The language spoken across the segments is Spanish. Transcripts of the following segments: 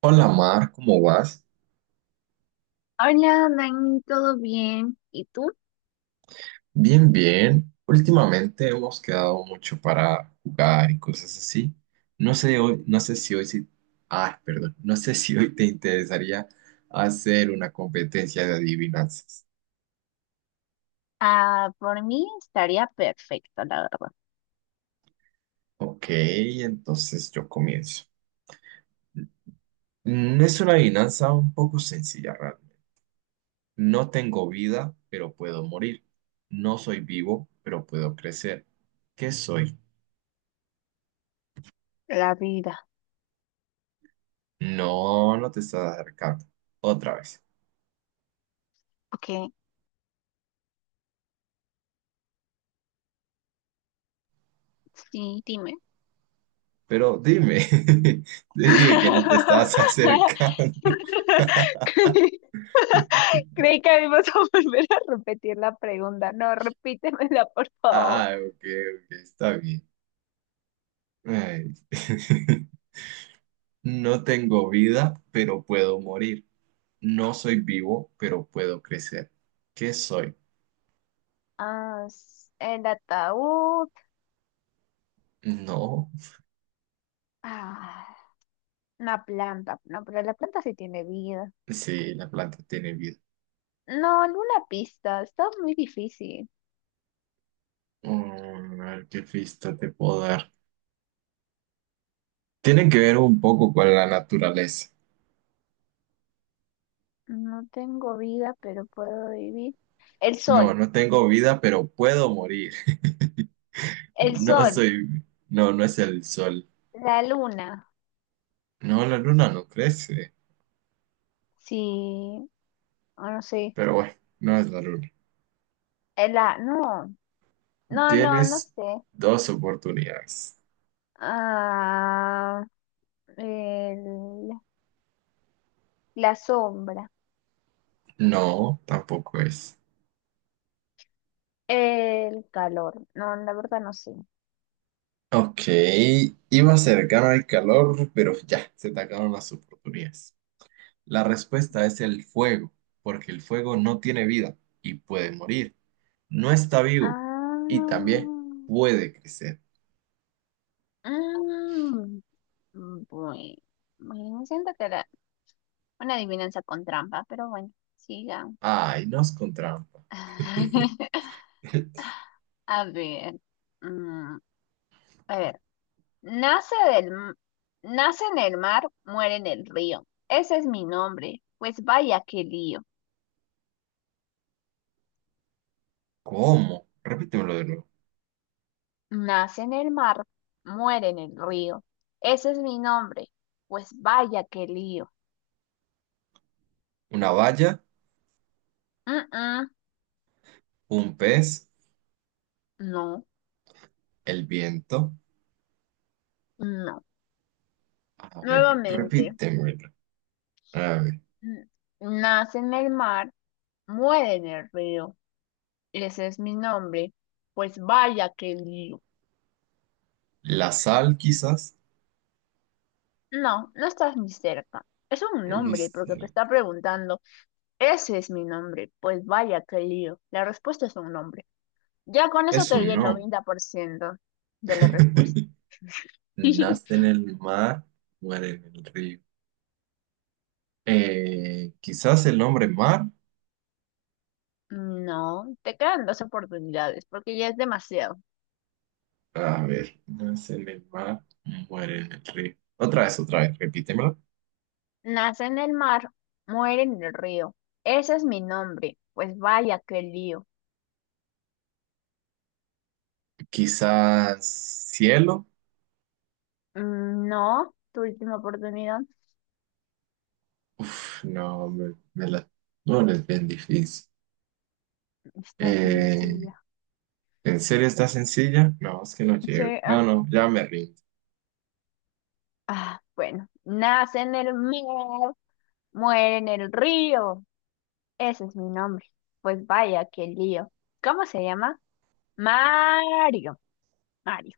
Hola Mar, ¿cómo vas? Hola, Dani, ¿todo bien? ¿Y tú? Bien, bien. Últimamente hemos quedado mucho para jugar y cosas así. No sé hoy, no sé si hoy sí, perdón, no sé si hoy te interesaría hacer una competencia de adivinanzas. Ah, por mí estaría perfecto, la verdad. Ok, entonces yo comienzo. Es una adivinanza un poco sencilla, realmente. No tengo vida, pero puedo morir. No soy vivo, pero puedo crecer. ¿Qué soy? La vida. No, no te estás acercando. Otra vez. Ok, sí, dime. Pero dime, te dije que no te estabas acercando. Creí creí que íbamos a volver a repetir la pregunta. No, repítemela, por favor. Ah, ok, ok, está bien. Ay. No tengo vida, pero puedo morir. No soy vivo, pero puedo crecer. ¿Qué soy? Ah, el ataúd. No. Ah, una planta. No, pero la planta sí tiene vida. Sí, la planta tiene vida. No, alguna pista. Está muy difícil. A ver qué pista te puedo dar. Tiene que ver un poco con la naturaleza. No tengo vida, pero puedo vivir. El No, sol, no tengo vida, pero puedo morir. el No sol, soy... No, no es el sol. la luna. No, la luna no crece, Sí, o no sé. pero bueno, no es la luna. No, no Tienes sé. dos oportunidades. Ah, el- la sombra, No, tampoco es. el calor. No, la verdad no sé. Ok, iba a ser cercano el calor, pero ya, se te acabaron las oportunidades. La respuesta es el fuego, porque el fuego no tiene vida y puede morir. No está vivo Ah, y también puede crecer. mm, bueno, bueno, siento que era una adivinanza con trampa, pero bueno, sigan. Ay, nos con trampa. A ver. mm, A ver, nace del, m- nace en el mar, muere en el río. Ese es mi nombre, pues vaya qué lío. ¿Cómo? Repítemelo de nuevo. Nace en el mar, muere en el río. Ese es mi nombre, pues vaya qué lío. Una valla, Mm, mm, un pez, no, el viento. no. A ver, Nuevamente, repítemelo. A ver, mm, nace en el mar, muere en el río. Ese es mi nombre, pues vaya qué lío. la sal quizás. No, no estás ni cerca. Es un nombre porque te Este, está preguntando. Ese es mi nombre. Pues vaya, qué lío. La respuesta es un nombre. Ya con eso eso te di el no. 90% de la respuesta. Nace en el mar, muere en el río. Quizás el nombre mar. No, te quedan dos oportunidades porque ya es demasiado. A ver, nace en el mar, muere en el río. Otra vez, repítemelo. Nace en el mar, muere en el río. Ese es mi nombre. Pues vaya, qué lío. Quizás cielo. No, tu última oportunidad. Uf, no, me la... No, no es bien difícil. Estás sin Eh, silla. ¿En serio está sencilla? No, es que no Sí, llego. No, no, ya me rindo. Bueno. Nace en el mar, muere en el río. Ese es mi nombre. Pues vaya, qué lío. ¿Cómo se llama? Mario. Mario.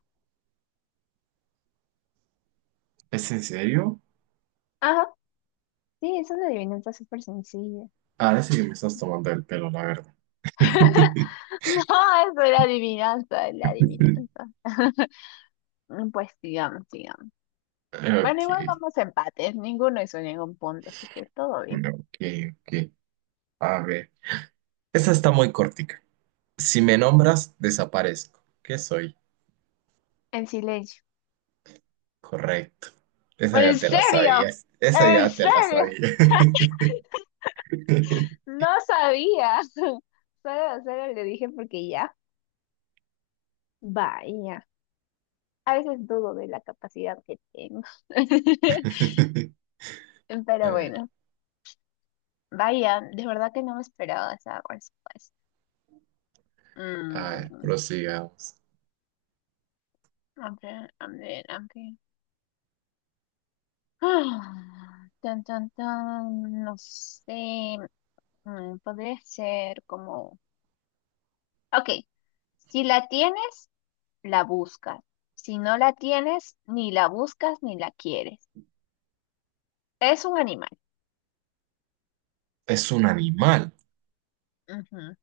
¿Es en serio? Ajá. Sí, es una adivinanza súper sencilla. Ahora sí que me estás tomando el pelo, la verdad. No, eso era adivinanza, es la adivinanza. Pues sigamos, sigamos. Bueno, Ok, igual vamos a empates. Ninguno hizo ningún punto, así que todo bien. no, ok, ok. A ver. Esta está muy cortica. Si me nombras, desaparezco. ¿Qué soy? En silencio. Correcto. Esa ya ¿En te la serio? sabías. Esa ¿En ya te la serio? sabía. No sabía. Solo le dije porque ya. Vaya. A veces dudo de la capacidad que tengo. A Pero ver, bueno, vaya, de verdad que no me esperaba esa respuesta. Mm, prosigamos. a ver, a ver, a ver. Ah, tan, tan, tan, no sé. Podría ser como... Ok, si la tienes, la buscas. Si no la tienes, ni la buscas ni la quieres. Es un animal. Es un animal. Ujú.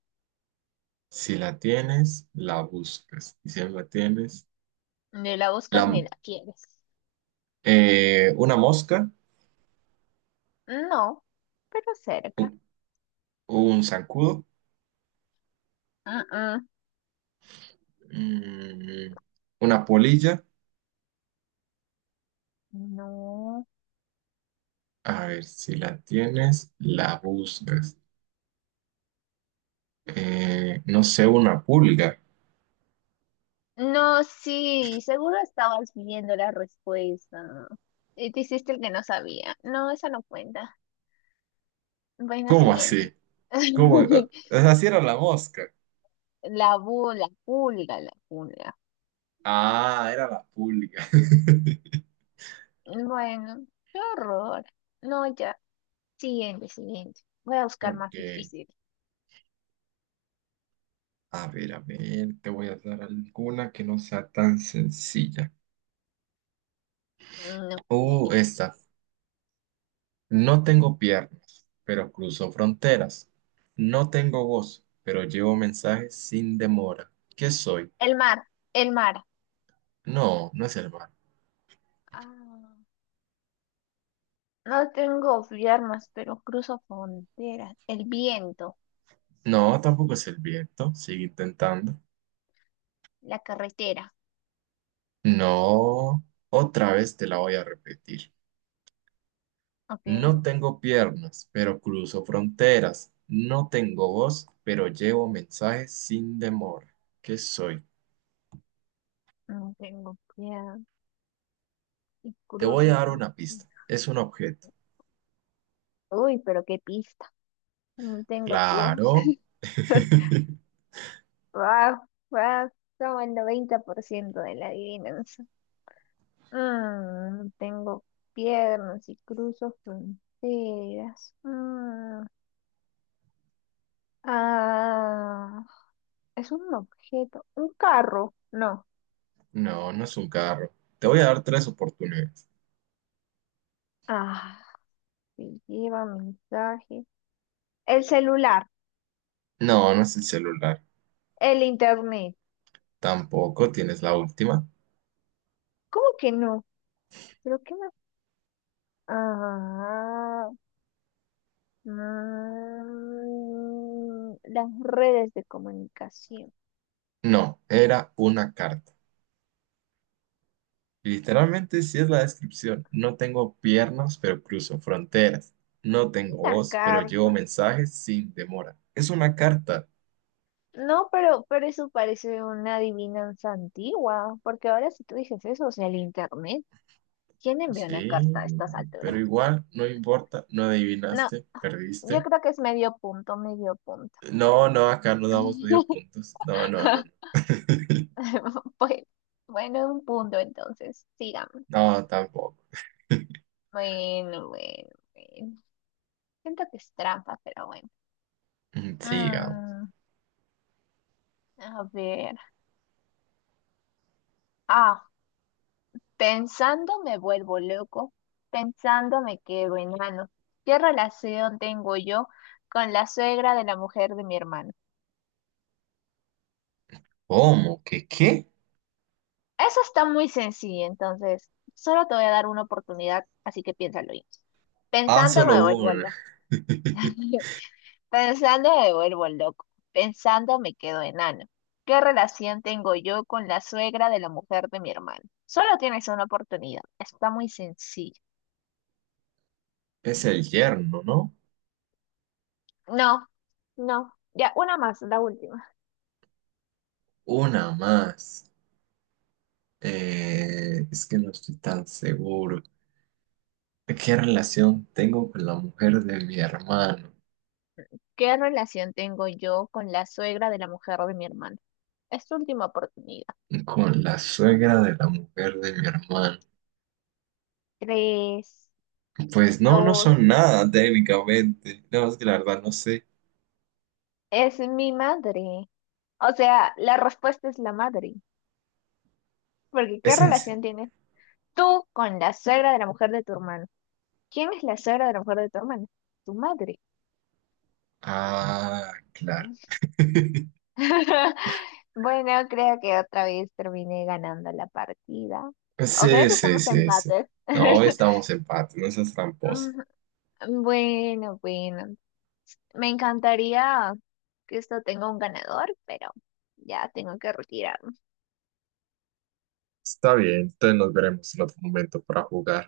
Si la tienes, la buscas. Y si no la tienes, Ni la buscas la, ni la quieres. Una mosca, No, pero cerca. un, un zancudo. Mm, mm. Mm, una polilla. No. A ver, si la tienes, la buscas. No sé, una pulga. No, sí, seguro estabas viendo la respuesta. Y te hiciste el que no sabía. No, esa no cuenta. Bueno, ¿Cómo siguiente. así? ¿Cómo? O sea, sí era la mosca. La pulga, la pulga. Ah, era la pulga. Bueno, qué horror. No, ya. Siguiente, siguiente. Voy a buscar más Ok. difícil. A ver, te voy a dar alguna que no sea tan sencilla. Oh, Ok. esta. No tengo piernas, pero cruzo fronteras. No tengo voz, pero llevo mensajes sin demora. ¿Qué soy? El mar, el mar. No, no es el mar. Ah, no tengo armas, pero cruzo fronteras. El viento, No, tampoco es el viento. Sigue intentando. la carretera. No, otra vez te la voy a repetir. Ok. No tengo piernas, pero cruzo fronteras. No tengo voz, pero llevo mensajes sin demora. ¿Qué soy? No tengo piedad y Te voy a cruzo dar frontera. una pista. Es un objeto. Uy, pero qué pista. No tengo pies. Claro. Wow, wow. Como el 90% de la adivinanza. No tengo piernas y cruzo fronteras. Ah, es un objeto. Un carro. No. No, no es un carro. Te voy a dar tres oportunidades. Ah, que lleva mensaje. El celular. No, no es el celular. El internet. Tampoco tienes la última. ¿Cómo que no? ¿Pero qué más? Ah, las redes de comunicación. No, era una carta. Literalmente sí es la descripción. No tengo piernas, pero cruzo fronteras. No tengo La voz, pero llevo carta. mensajes sin demora. Es una carta. No, pero eso parece una adivinanza antigua, porque ahora si tú dices eso, o sea, el internet, ¿quién envía una Sí, carta a estas pero alturas? igual, no importa, no No, adivinaste, yo perdiste. creo que es medio punto, medio punto. No, no, acá no damos medio puntos. No, no, no, no. Pues, bueno, un punto entonces, sigamos. No, tampoco. Bueno, bueno, bueno. Siento que es trampa, pero bueno. Sigamos. Mm, a ver. Ah, pensando me vuelvo loco, pensando me quedo enano. ¿Qué relación tengo yo con la suegra de la mujer de mi hermano? ¿Cómo? ¿Qué qué? Eso está muy sencillo, entonces solo te voy a dar una oportunidad, así que piénsalo bien. Ah, Pensando solo me vuelvo una. loco, pensando me vuelvo loco, pensando me quedo enano. ¿Qué relación tengo yo con la suegra de la mujer de mi hermano? Solo tienes una oportunidad, está muy sencillo. Es el yerno, ¿no? No, no, ya, una más, la última. Una más. Es que no estoy tan seguro. ¿Qué relación tengo con la mujer de mi hermano? ¿Qué relación tengo yo con la suegra de la mujer de mi hermano? Es tu última oportunidad. Con la suegra de la mujer de mi hermano. Tres, Pues no, no dos, son nada técnicamente. No, es que la verdad no sé. es mi madre. O sea, la respuesta es la madre. Porque ¿qué Es en serio. relación tienes tú con la suegra de la mujer de tu hermano? ¿Quién es la suegra de la mujer de tu hermano? Tu madre. Ah, claro. Bueno, creo que otra vez terminé ganando la partida. O creo Sí, que sí, estamos a sí, sí. empates. No, hoy estamos en empate, no seas tramposa. Mm, Bueno, bueno. Me encantaría que esto tenga un ganador, pero ya tengo que retirar. Está bien, entonces nos veremos en otro momento para jugar.